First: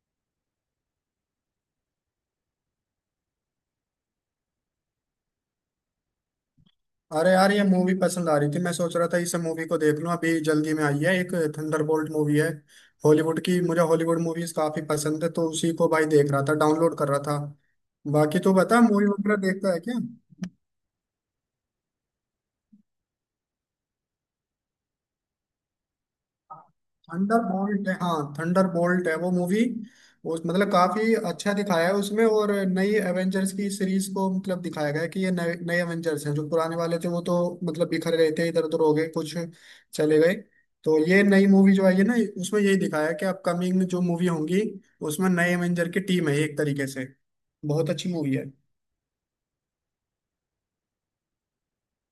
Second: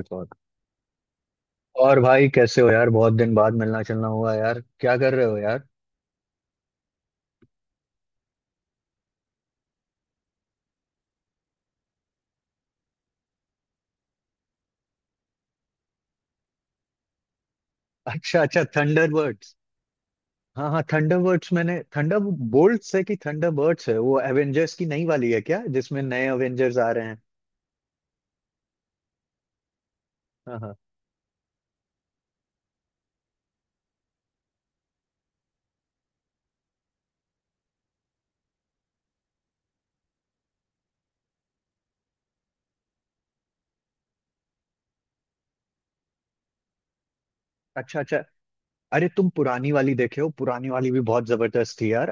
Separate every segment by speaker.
Speaker 1: Record. और भाई कैसे हो यार? बहुत दिन बाद मिलना चलना हुआ यार। क्या कर रहे हो यार?
Speaker 2: अरे यार ये मूवी पसंद आ रही थी। मैं सोच रहा था इस मूवी को देख लूं। अभी जल्दी में आई है एक थंडरबोल्ट मूवी है हॉलीवुड की। मुझे हॉलीवुड मूवीज काफी पसंद है, तो उसी को भाई देख रहा था, डाउनलोड कर रहा था। बाकी
Speaker 1: अच्छा
Speaker 2: तू
Speaker 1: अच्छा,
Speaker 2: बता मूवी वगैरह
Speaker 1: थंडरबर्ड्स।
Speaker 2: देखता है क्या?
Speaker 1: हाँ हाँ, थंडरबर्ड्स। मैंने थंडर बोल्ट है कि थंडरबर्ड्स है? वो एवेंजर्स की नई वाली है क्या जिसमें नए एवेंजर्स आ रहे हैं?
Speaker 2: थंडर बोल्ट है, हाँ थंडर बोल्ट है वो मूवी। वो
Speaker 1: हाँ
Speaker 2: मतलब
Speaker 1: हाँ।
Speaker 2: काफी अच्छा दिखाया है उसमें, और नई एवेंजर्स की सीरीज को मतलब दिखाया गया है कि ये नए नए एवेंजर्स हैं, जो पुराने वाले थे वो तो मतलब बिखर गए थे, इधर उधर हो गए, कुछ चले गए। तो ये नई मूवी जो आई है ना, उसमें यही दिखाया है कि अपकमिंग जो मूवी होंगी उसमें नए एवेंजर की टीम है एक तरीके से। बहुत
Speaker 1: अच्छा
Speaker 2: अच्छी
Speaker 1: अच्छा।
Speaker 2: मूवी है।
Speaker 1: अरे तुम पुरानी वाली देखे हो? पुरानी वाली भी बहुत जबरदस्त थी यार।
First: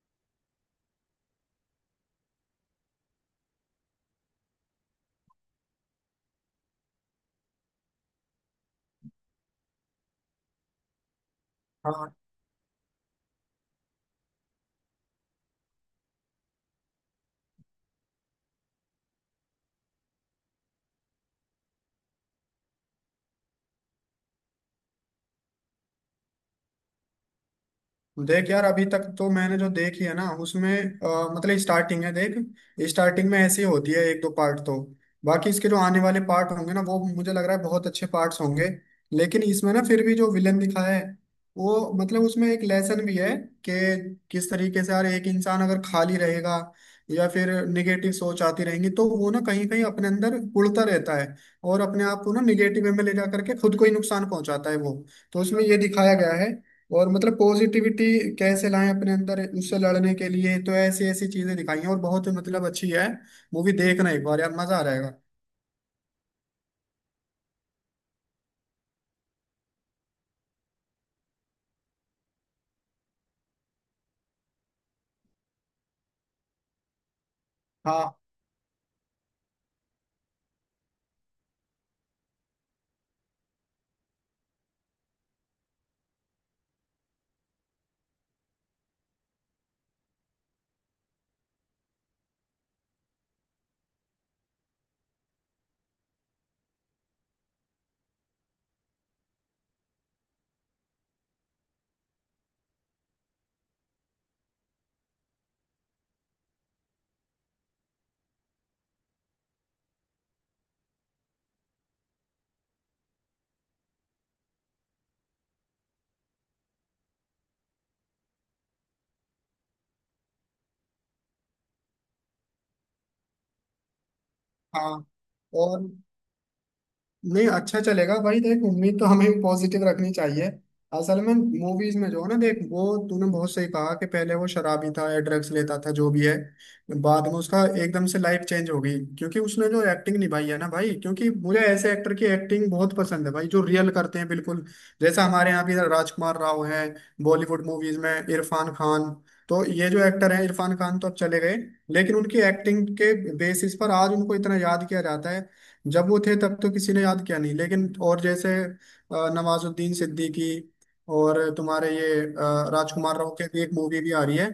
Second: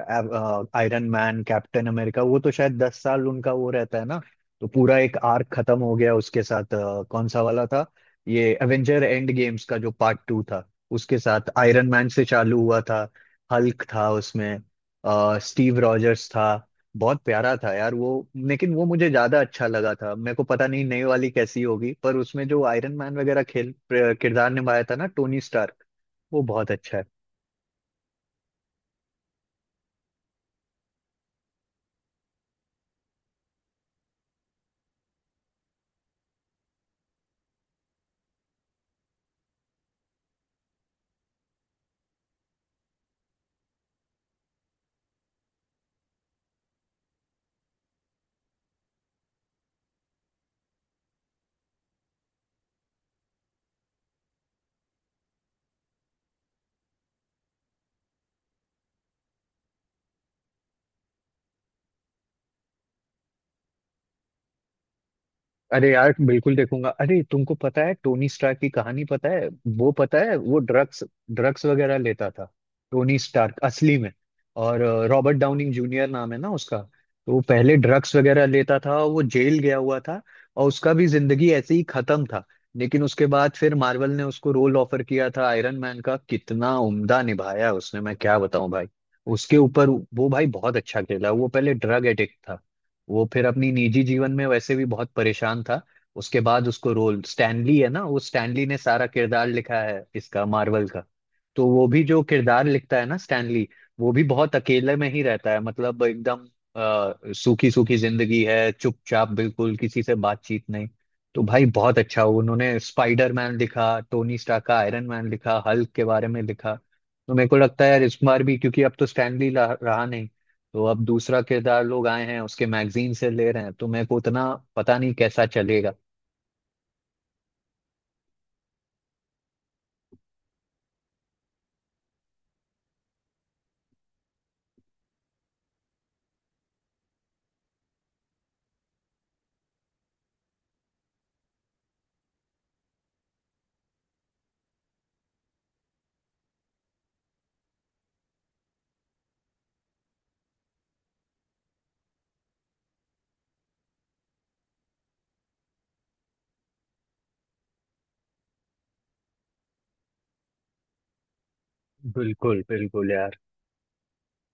Speaker 1: आयरन मैन, कैप्टन अमेरिका, वो तो शायद 10 साल उनका वो रहता है ना। तो पूरा एक आर्क खत्म हो गया उसके साथ। कौन सा वाला था? ये एवेंजर एंड गेम्स का जो पार्ट टू था, उसके साथ आयरन मैन
Speaker 2: हाँ।
Speaker 1: से चालू हुआ था। हल्क था उसमें। स्टीव रॉजर्स था। बहुत प्यारा था यार वो। लेकिन वो मुझे ज्यादा अच्छा लगा था। मेरे को पता नहीं नई वाली कैसी होगी, पर उसमें जो आयरन मैन वगैरह खेल किरदार निभाया था ना, टोनी स्टार वो बहुत अच्छा है।
Speaker 2: देख यार, अभी तक तो मैंने जो देखी है ना उसमें मतलब स्टार्टिंग है देख। स्टार्टिंग में ऐसी होती है एक दो पार्ट तो। बाकी इसके जो आने वाले पार्ट होंगे ना वो मुझे लग रहा है बहुत अच्छे पार्ट्स होंगे। लेकिन इसमें ना फिर भी जो विलन दिखाया है वो मतलब उसमें एक लेसन भी है, कि किस तरीके से यार एक इंसान अगर खाली रहेगा या फिर निगेटिव सोच आती रहेंगी तो वो ना कहीं कहीं अपने अंदर उड़ता रहता है और अपने आप को ना निगेटिव में ले जा करके खुद को ही नुकसान पहुंचाता है वो। तो उसमें ये दिखाया गया है और मतलब पॉजिटिविटी कैसे लाएं अपने अंदर उससे लड़ने के लिए। तो ऐसी ऐसी चीजें दिखाई हैं और बहुत मतलब अच्छी है। मूवी देखना एक बार यार, मजा आ जाएगा।
Speaker 1: अरे यार, बिल्कुल देखूंगा। अरे तुमको पता है टोनी स्टार्क की कहानी पता है? वो पता है, वो ड्रग्स ड्रग्स वगैरह लेता था, टोनी स्टार्क असली में। और रॉबर्ट डाउनिंग जूनियर नाम है ना उसका, तो वो पहले ड्रग्स
Speaker 2: हाँ
Speaker 1: वगैरह लेता था और वो जेल गया हुआ था। और उसका भी जिंदगी ऐसे ही खत्म था। लेकिन उसके बाद फिर मार्वल ने उसको रोल ऑफर किया था आयरन मैन का। कितना उम्दा निभाया उसने, मैं क्या बताऊं भाई। उसके ऊपर वो भाई बहुत अच्छा खेला। वो पहले ड्रग एडिक्ट था। वो फिर अपनी निजी जीवन में वैसे भी बहुत परेशान था। उसके बाद उसको रोल, स्टैनली है ना, वो स्टैनली ने सारा किरदार लिखा है इसका मार्वल का। तो वो भी जो किरदार लिखता है ना स्टैनली, वो भी बहुत अकेले में ही रहता है, मतलब एकदम। सूखी सूखी जिंदगी है, चुपचाप, बिल्कुल किसी से बातचीत नहीं। तो भाई बहुत अच्छा, उन्होंने स्पाइडर मैन लिखा, टोनी स्टार्क का आयरन मैन लिखा, हल्क के बारे में लिखा। तो मेरे को लगता है यार इस बार भी, क्योंकि अब तो स्टैनली रहा नहीं। तो अब दूसरा किरदार लोग आए हैं, उसके मैगजीन से ले रहे हैं, तो मेरे को उतना पता
Speaker 2: हाँ।
Speaker 1: नहीं कैसा
Speaker 2: और
Speaker 1: चलेगा।
Speaker 2: नहीं, अच्छा चलेगा भाई, देख उम्मीद तो हमें पॉजिटिव रखनी चाहिए। असल में मूवीज में जो है ना देख, वो तूने बहुत सही कहा कि पहले वो शराबी था या ड्रग्स लेता था जो भी है। बाद में उसका एकदम से लाइफ चेंज हो गई, क्योंकि उसने जो एक्टिंग निभाई है ना भाई, क्योंकि मुझे ऐसे एक्टर की एक्टिंग बहुत पसंद है भाई जो रियल करते हैं बिल्कुल। जैसा हमारे यहाँ भी राजकुमार राव हैं, बॉलीवुड मूवीज में इरफान खान। तो ये जो एक्टर हैं, इरफान खान तो अब चले गए, लेकिन उनकी एक्टिंग के बेसिस पर आज उनको इतना याद किया जाता है। जब वो थे तब तो किसी ने याद किया नहीं। लेकिन और जैसे नवाजुद्दीन सिद्दीकी, और तुम्हारे ये
Speaker 1: बिल्कुल बिल्कुल
Speaker 2: राजकुमार राव
Speaker 1: यार।
Speaker 2: के भी एक मूवी भी आ रही है।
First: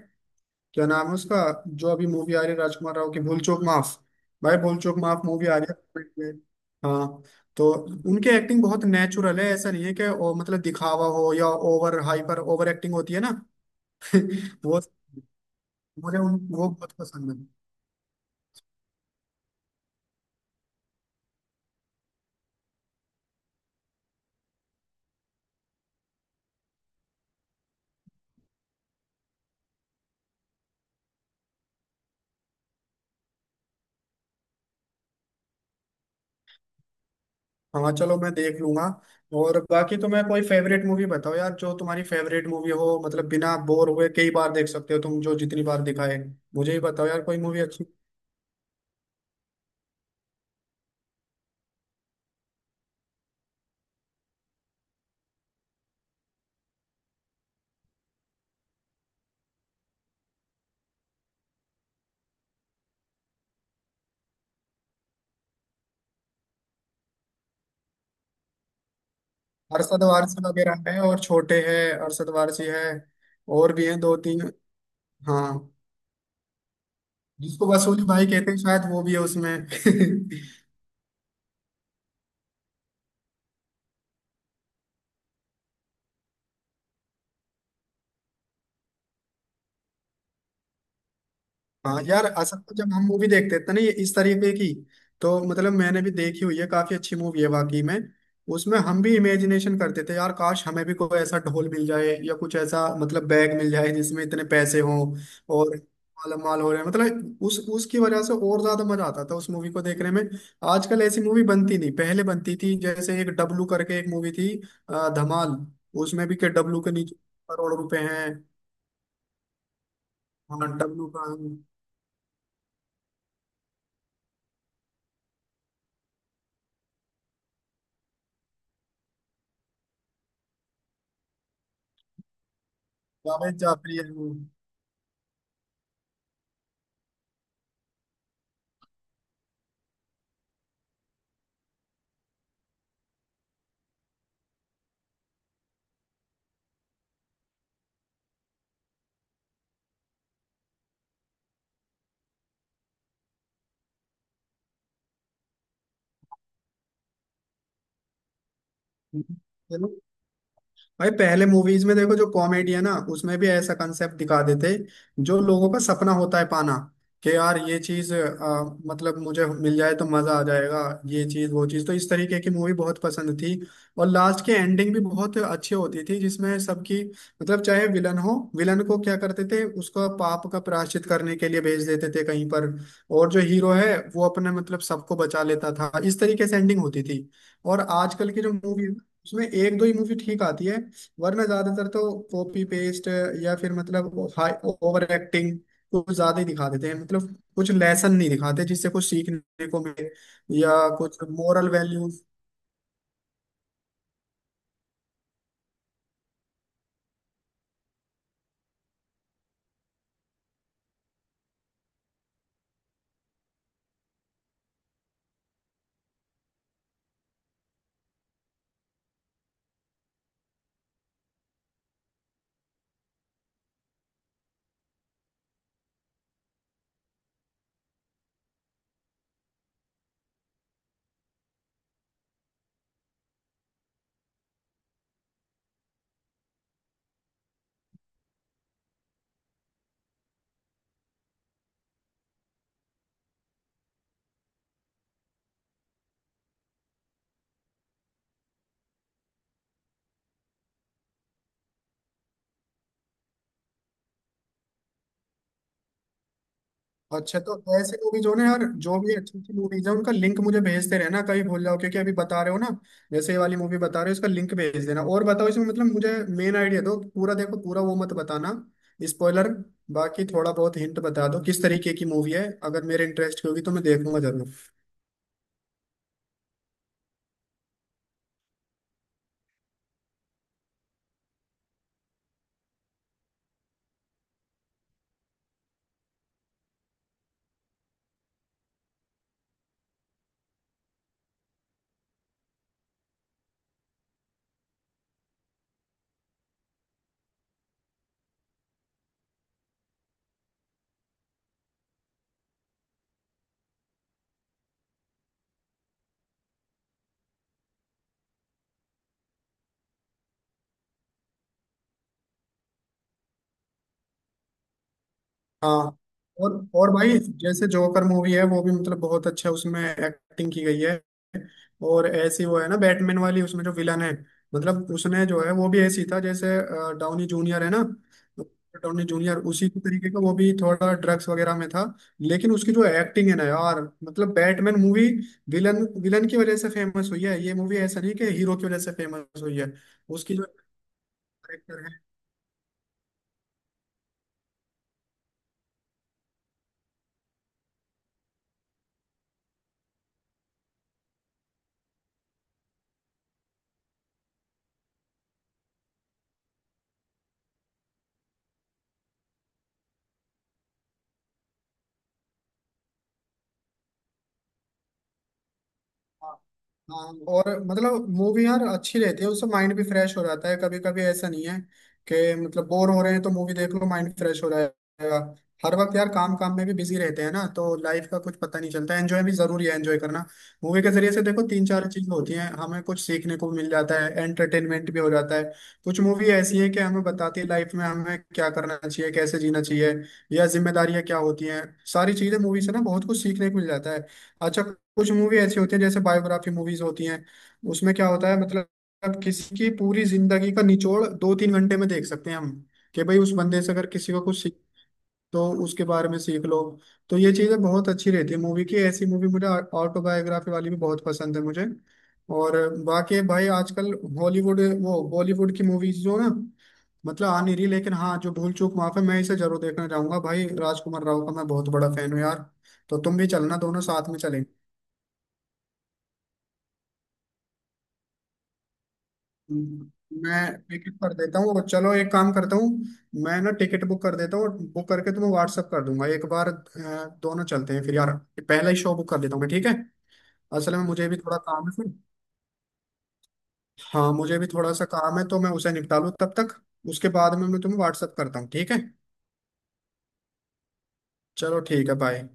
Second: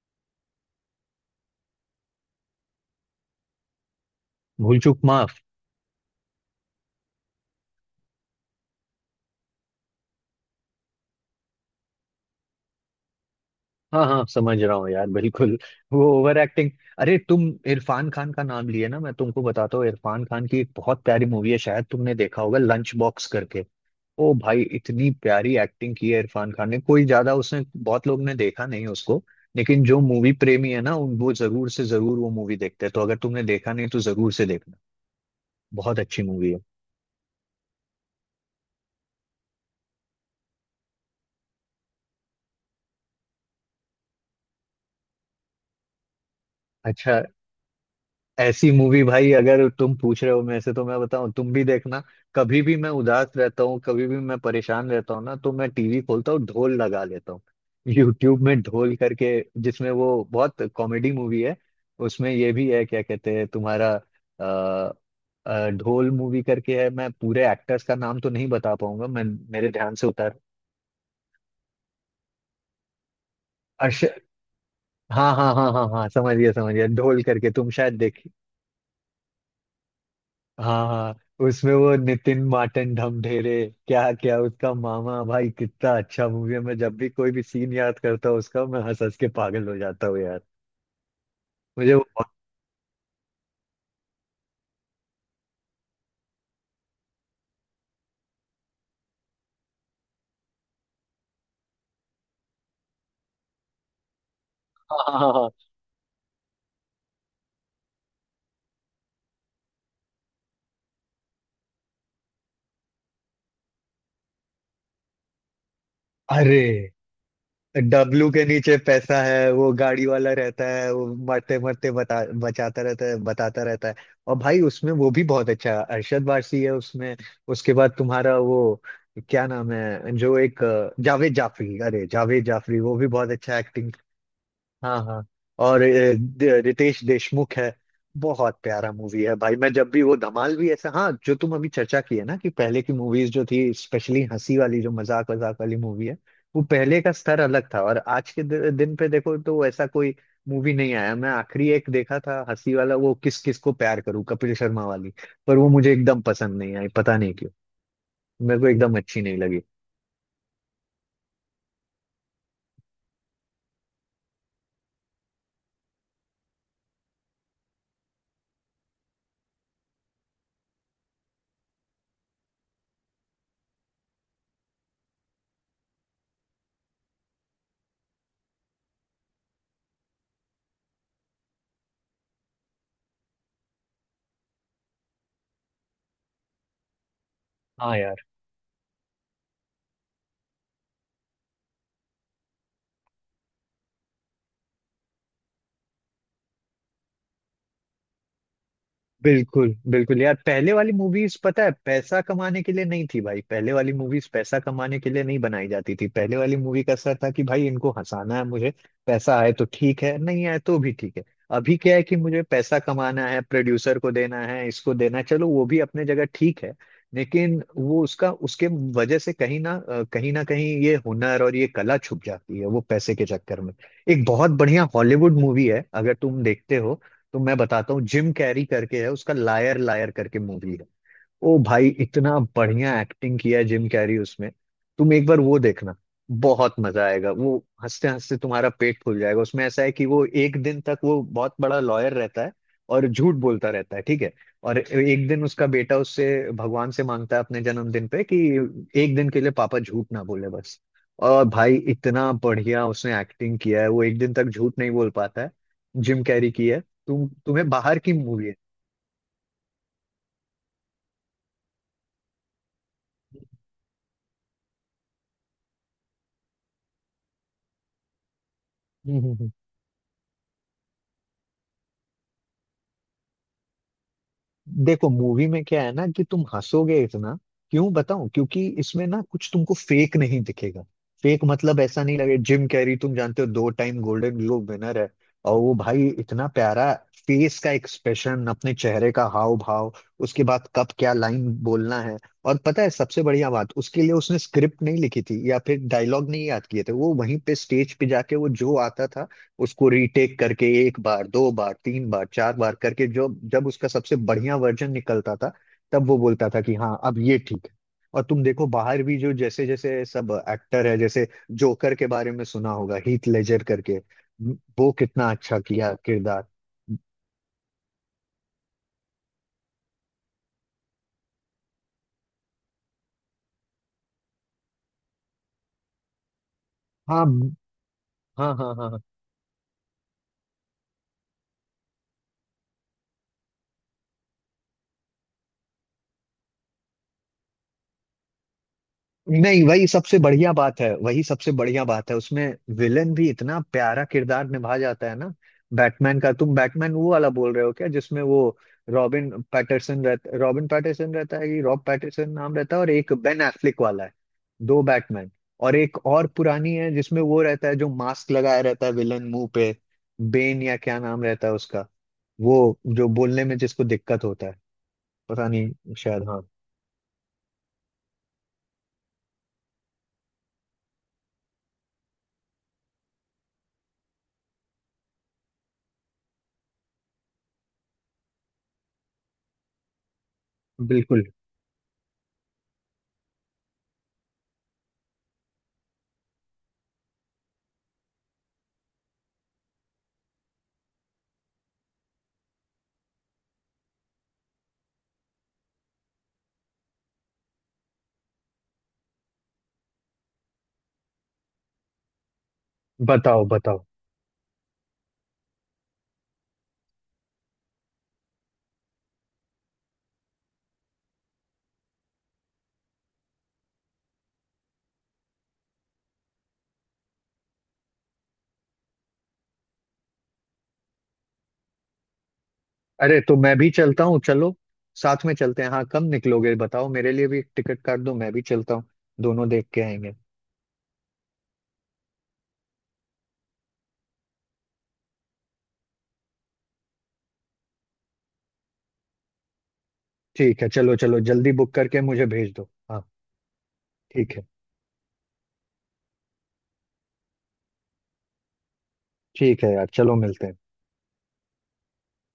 Speaker 2: क्या नाम है उसका जो अभी मूवी आ रही है राजकुमार राव की? भूल चूक माफ। भाई भूल
Speaker 1: भूल
Speaker 2: चूक
Speaker 1: चूक
Speaker 2: माफ
Speaker 1: माफ।
Speaker 2: मूवी आ रही है। हाँ। तो उनकी एक्टिंग बहुत नेचुरल है, ऐसा नहीं है कि मतलब दिखावा हो या ओवर हाइपर, ओवर एक्टिंग होती है ना।
Speaker 1: हाँ हाँ, समझ रहा
Speaker 2: वो
Speaker 1: हूँ यार, बिल्कुल। वो ओवर
Speaker 2: वो
Speaker 1: एक्टिंग।
Speaker 2: बहुत
Speaker 1: अरे
Speaker 2: पसंद है।
Speaker 1: तुम इरफान खान का नाम लिए ना, मैं तुमको बताता हूँ, इरफान खान की एक बहुत प्यारी मूवी है, शायद तुमने देखा होगा, लंच बॉक्स करके। ओ भाई, इतनी प्यारी एक्टिंग की है इरफान खान ने, कोई ज्यादा उसने बहुत लोग ने देखा नहीं उसको। लेकिन जो मूवी प्रेमी है ना, वो जरूर से जरूर वो मूवी देखते हैं, तो अगर तुमने देखा नहीं तो जरूर से देखना। बहुत अच्छी मूवी है।
Speaker 2: हाँ चलो मैं देख लूंगा। और बाकी तुम्हें कोई फेवरेट मूवी बताओ यार, जो तुम्हारी फेवरेट मूवी हो मतलब बिना बोर हुए कई बार देख सकते हो तुम, जो जितनी बार दिखाए। मुझे ही बताओ
Speaker 1: अच्छा।
Speaker 2: यार कोई मूवी अच्छी।
Speaker 1: ऐसी मूवी भाई, अगर तुम पूछ रहे हो मेरे से तो मैं बताऊं, तुम भी देखना। कभी भी मैं उदास रहता हूँ, कभी भी मैं परेशान रहता हूँ ना, तो मैं टीवी खोलता हूँ, ढोल लगा लेता हूँ। यूट्यूब में ढोल करके। जिसमें वो बहुत कॉमेडी मूवी है। उसमें ये भी है, क्या कहते हैं तुम्हारा, अ, ढोल मूवी करके है। मैं पूरे एक्टर्स का नाम तो नहीं बता पाऊंगा मैं। मेरे ध्यान
Speaker 2: अरशद
Speaker 1: से उतार।
Speaker 2: वारसी वगैरह है और छोटे है, अरशद वारसी है और भी हैं
Speaker 1: अर्श
Speaker 2: दो तीन।
Speaker 1: हाँ
Speaker 2: हाँ,
Speaker 1: हाँ हाँ हाँ हाँ, समझ गया समझ गया, ढोल करके
Speaker 2: जिसको
Speaker 1: तुम शायद
Speaker 2: वसूली
Speaker 1: देख।
Speaker 2: भाई कहते हैं शायद वो भी है उसमें।
Speaker 1: हाँ हाँ, उसमें वो नितिन माटन ढमढेरे। क्या क्या उसका मामा भाई, कितना अच्छा मूवी है, मैं जब भी कोई भी सीन याद करता हूँ उसका, मैं हंस हंस के पागल हो जाता हूँ यार। मुझे
Speaker 2: हाँ
Speaker 1: वो
Speaker 2: यार, असल में जब हम मूवी देखते थे ना ये इस तरीके की, तो मतलब मैंने भी देखी हुई है, काफी अच्छी मूवी है वाकई में। उसमें हम भी इमेजिनेशन करते थे यार, काश हमें भी कोई ऐसा ढोल मिल जाए या कुछ ऐसा मतलब बैग मिल जाए जिसमें इतने पैसे हों
Speaker 1: हाँ हाँ हाँ हाँ।
Speaker 2: और मालामाल हो रहे हैं। मतलब उस उसकी वजह से और ज्यादा मजा आता था उस मूवी को देखने में। आजकल ऐसी मूवी बनती नहीं, पहले बनती थी, जैसे एक डब्लू करके एक मूवी थी धमाल। उसमें भी के
Speaker 1: अरे,
Speaker 2: डब्लू के नीचे करोड़ रुपए हैं।
Speaker 1: डब्लू के नीचे पैसा है, वो गाड़ी वाला रहता
Speaker 2: हाँ
Speaker 1: है, वो
Speaker 2: डब्लू का।
Speaker 1: मरते मरते बता बचाता रहता है, बताता रहता है। और भाई उसमें वो भी बहुत अच्छा है, अरशद वारसी है उसमें। उसके बाद तुम्हारा वो क्या नाम है, जो एक जावेद जाफरी, अरे जावेद जाफरी, वो भी बहुत
Speaker 2: जावेद
Speaker 1: अच्छा एक्टिंग।
Speaker 2: जाफरी है वो।
Speaker 1: हाँ हाँ। और रितेश देशमुख है। बहुत प्यारा मूवी है भाई। मैं जब भी वो धमाल भी ऐसा, हाँ, जो तुम अभी चर्चा की है ना कि पहले की मूवीज जो थी, स्पेशली हंसी वाली, जो मजाक मजाक वाली मूवी है। वो पहले का स्तर अलग था, और आज के दिन पे देखो तो ऐसा कोई मूवी नहीं आया। मैं आखिरी एक देखा था हंसी वाला, वो किस किस को प्यार करूं, कपिल शर्मा वाली। पर वो मुझे एकदम पसंद नहीं आई, पता नहीं क्यों। मेरे को एकदम अच्छी नहीं लगी।
Speaker 2: चलो भाई, पहले मूवीज में देखो जो कॉमेडी है ना उसमें भी ऐसा कंसेप्ट दिखा देते जो लोगों का सपना होता है पाना, कि यार ये चीज मतलब मुझे मिल जाए तो मजा आ जाएगा। ये चीज वो चीज, तो इस तरीके की मूवी बहुत पसंद थी। और लास्ट की एंडिंग भी बहुत अच्छी होती थी जिसमें सबकी मतलब, चाहे विलन हो, विलन को क्या करते थे उसको पाप का प्रायश्चित करने के लिए भेज देते थे कहीं पर, और जो हीरो है वो अपने मतलब सबको बचा लेता था। इस तरीके से एंडिंग होती थी। और आजकल की जो मूवी, उसमें एक दो ही मूवी ठीक आती है, वरना ज्यादातर तो कॉपी पेस्ट या फिर मतलब हाई ओवर एक्टिंग, कुछ ज्यादा ही दिखा देते हैं मतलब। कुछ लेसन नहीं दिखाते जिससे कुछ सीखने
Speaker 1: बिल्कुल
Speaker 2: को मिले,
Speaker 1: बिल्कुल यार। पहले
Speaker 2: या
Speaker 1: वाली
Speaker 2: कुछ
Speaker 1: मूवीज पता
Speaker 2: मोरल
Speaker 1: है पैसा
Speaker 2: वैल्यूज।
Speaker 1: कमाने के लिए नहीं थी भाई, पहले वाली मूवीज पैसा कमाने के लिए नहीं बनाई जाती थी, पहले वाली मूवी का असर था कि भाई इनको हंसाना है मुझे। पैसा आए तो ठीक है, नहीं आए तो भी ठीक है। अभी क्या है कि मुझे पैसा कमाना है, प्रोड्यूसर को देना है, इसको देना है, चलो वो भी अपने जगह ठीक है। लेकिन वो उसका उसके वजह से, कहीं ना कहीं ये हुनर और ये कला छुप जाती है वो पैसे के चक्कर में। एक बहुत बढ़िया हॉलीवुड मूवी है, अगर तुम देखते हो तो मैं बताता हूँ। जिम कैरी करके है उसका, लायर लायर करके मूवी है। ओ भाई, इतना बढ़िया एक्टिंग किया है जिम कैरी उसमें। तुम एक बार वो देखना। बहुत मजा आएगा वो। हंसते हंसते तुम्हारा पेट फूल जाएगा। उसमें ऐसा है कि वो एक दिन तक वो बहुत बड़ा लॉयर रहता है। और झूठ बोलता रहता है, ठीक है। और एक दिन उसका बेटा उससे, भगवान से मांगता है अपने जन्मदिन पे कि एक दिन के लिए पापा झूठ ना बोले, बस। और भाई इतना बढ़िया उसने एक्टिंग किया है, वो एक दिन तक झूठ नहीं बोल पाता है। जिम कैरी की है। तुम
Speaker 2: अच्छा, तो
Speaker 1: तुम्हें
Speaker 2: ऐसे
Speaker 1: बाहर की
Speaker 2: मूवीज हो ना
Speaker 1: मूवी
Speaker 2: यार, जो भी अच्छी अच्छी मूवीज है उनका लिंक मुझे भेजते रहना कहीं भूल जाओ, क्योंकि अभी बता रहे हो ना। जैसे ये वाली मूवी बता रहे हो, इसका लिंक भेज देना, और बताओ इसमें मतलब मुझे मेन आइडिया दो, पूरा देखो पूरा वो मत बताना।
Speaker 1: है
Speaker 2: स्पॉइलर। बाकी थोड़ा बहुत हिंट बता दो किस तरीके की मूवी है, अगर मेरे इंटरेस्ट की होगी तो मैं देखूंगा जरूर।
Speaker 1: देखो मूवी में क्या है ना कि तुम हंसोगे इतना, क्यों बताऊं, क्योंकि इसमें ना कुछ तुमको फेक नहीं दिखेगा। फेक मतलब ऐसा नहीं लगे। जिम कैरी तुम जानते हो दो टाइम गोल्डन ग्लोब विनर है। और वो भाई इतना प्यारा, फेस का एक्सप्रेशन, अपने चेहरे का हाव भाव, उसके बाद कब क्या लाइन बोलना है। और पता है सबसे बढ़िया बात, उसके लिए उसने स्क्रिप्ट नहीं लिखी थी या फिर डायलॉग नहीं याद किए थे, वो वहीं पे स्टेज पे जाके वो जो आता था, उसको रीटेक करके एक बार, दो बार, तीन बार, चार बार करके, जो जब उसका सबसे बढ़िया वर्जन निकलता था, तब वो बोलता था कि हाँ अब ये ठीक है। और तुम देखो बाहर भी जो जैसे जैसे सब एक्टर है, जैसे जोकर के बारे में सुना होगा, हीथ लेजर करके, वो कितना अच्छा किया
Speaker 2: हाँ।
Speaker 1: किरदार।
Speaker 2: और और भाई, जैसे जोकर मूवी है वो भी मतलब बहुत अच्छा उसमें एक्टिंग की गई है। और ऐसी वो है ना बैटमैन वाली, उसमें जो विलन है मतलब उसने जो है वो भी ऐसी था जैसे डाउनी
Speaker 1: हाँ
Speaker 2: जूनियर है ना।
Speaker 1: हाँ हाँ हाँ।
Speaker 2: डाउनी जूनियर उसी तरीके का वो भी थोड़ा ड्रग्स वगैरह में था, लेकिन उसकी जो एक्टिंग है ना यार, मतलब बैटमैन मूवी विलन विलन की वजह से फेमस हुई है ये मूवी, ऐसा नहीं कि हीरो की वजह से फेमस हुई
Speaker 1: नहीं,
Speaker 2: है।
Speaker 1: वही सबसे
Speaker 2: उसकी
Speaker 1: बढ़िया बात है, वही सबसे
Speaker 2: जो,
Speaker 1: बढ़िया बात है उसमें। विलन भी इतना प्यारा किरदार निभा जाता है ना। बैटमैन का, तुम बैटमैन वो वाला बोल रहे हो क्या जिसमें वो रॉबिन पैटरसन रहता है, कि रॉब पैटरसन नाम रहता है, और एक बेन एफ्लिक वाला है। दो बैटमैन। और एक और पुरानी है जिसमें वो रहता है जो मास्क लगाया रहता है विलन, मुंह पे। बेन या क्या नाम रहता है उसका, वो जो बोलने में जिसको दिक्कत होता है। पता नहीं, शायद
Speaker 2: हाँ
Speaker 1: हाँ।
Speaker 2: हाँ, और मतलब मूवी यार अच्छी रहती है, उससे माइंड भी फ्रेश हो जाता है कभी कभी। ऐसा नहीं है कि मतलब बोर हो रहे हैं तो मूवी देख लो माइंड फ्रेश हो जाएगा। हर वक्त यार काम काम में भी बिजी रहते हैं ना, तो लाइफ का कुछ पता नहीं चलता, एंजॉय भी जरूरी है एंजॉय करना। मूवी के जरिए से
Speaker 1: बिल्कुल।
Speaker 2: देखो तीन चार चीजें होती हैं, हमें कुछ सीखने को भी मिल जाता है, एंटरटेनमेंट भी हो जाता है। कुछ मूवी ऐसी है कि हमें बताती है लाइफ में हमें क्या करना चाहिए, कैसे जीना चाहिए, या जिम्मेदारियां क्या होती हैं। सारी चीजें मूवी से ना बहुत कुछ सीखने को मिल जाता है। अच्छा, कुछ मूवी ऐसी होती है जैसे बायोग्राफी मूवीज होती हैं, उसमें क्या होता है मतलब किसी की पूरी जिंदगी का निचोड़ दो तीन घंटे में देख सकते हैं हम, कि भाई उस
Speaker 1: बताओ
Speaker 2: बंदे से
Speaker 1: बताओ।
Speaker 2: अगर किसी को कुछ सीख, तो उसके बारे में सीख लो। तो ये चीजें बहुत अच्छी रहती है मूवी की, ऐसी मूवी मुझे ऑटोबायोग्राफी वाली भी बहुत पसंद है मुझे। और बाकी भाई आजकल हॉलीवुड वो बॉलीवुड की मूवीज जो ना मतलब आ नहीं रही, लेकिन हाँ जो भूल चूक माफ है मैं इसे जरूर देखना चाहूंगा भाई, राजकुमार राव का मैं बहुत बड़ा फैन हूँ यार। तो तुम
Speaker 1: अरे
Speaker 2: भी
Speaker 1: तो मैं
Speaker 2: चलना,
Speaker 1: भी
Speaker 2: दोनों
Speaker 1: चलता
Speaker 2: साथ में
Speaker 1: हूँ
Speaker 2: चलेंगे।
Speaker 1: चलो। साथ में चलते हैं, हाँ। कब निकलोगे बताओ? मेरे लिए भी एक टिकट काट दो, मैं भी चलता हूँ। दोनों देख के आएंगे।
Speaker 2: मैं टिकट कर देता हूँ, और चलो एक काम करता हूँ, मैं ना टिकट बुक कर देता हूँ और बुक करके तुम्हें व्हाट्सअप कर दूंगा एक बार, दोनों चलते हैं फिर यार। पहला ही शो बुक कर देता हूँ मैं, ठीक है?
Speaker 1: ठीक है,
Speaker 2: असल में
Speaker 1: चलो
Speaker 2: मुझे भी
Speaker 1: चलो,
Speaker 2: थोड़ा
Speaker 1: जल्दी
Speaker 2: काम है
Speaker 1: बुक
Speaker 2: फिर,
Speaker 1: करके मुझे भेज दो, हाँ।
Speaker 2: हाँ
Speaker 1: ठीक
Speaker 2: मुझे
Speaker 1: है।
Speaker 2: भी थोड़ा सा काम है तो मैं उसे निपटा लूँ तब तक। उसके बाद में मैं तुम्हें व्हाट्सअप करता हूँ, ठीक है?
Speaker 1: ठीक है यार, चलो मिलते हैं।
Speaker 2: चलो ठीक है, बाय।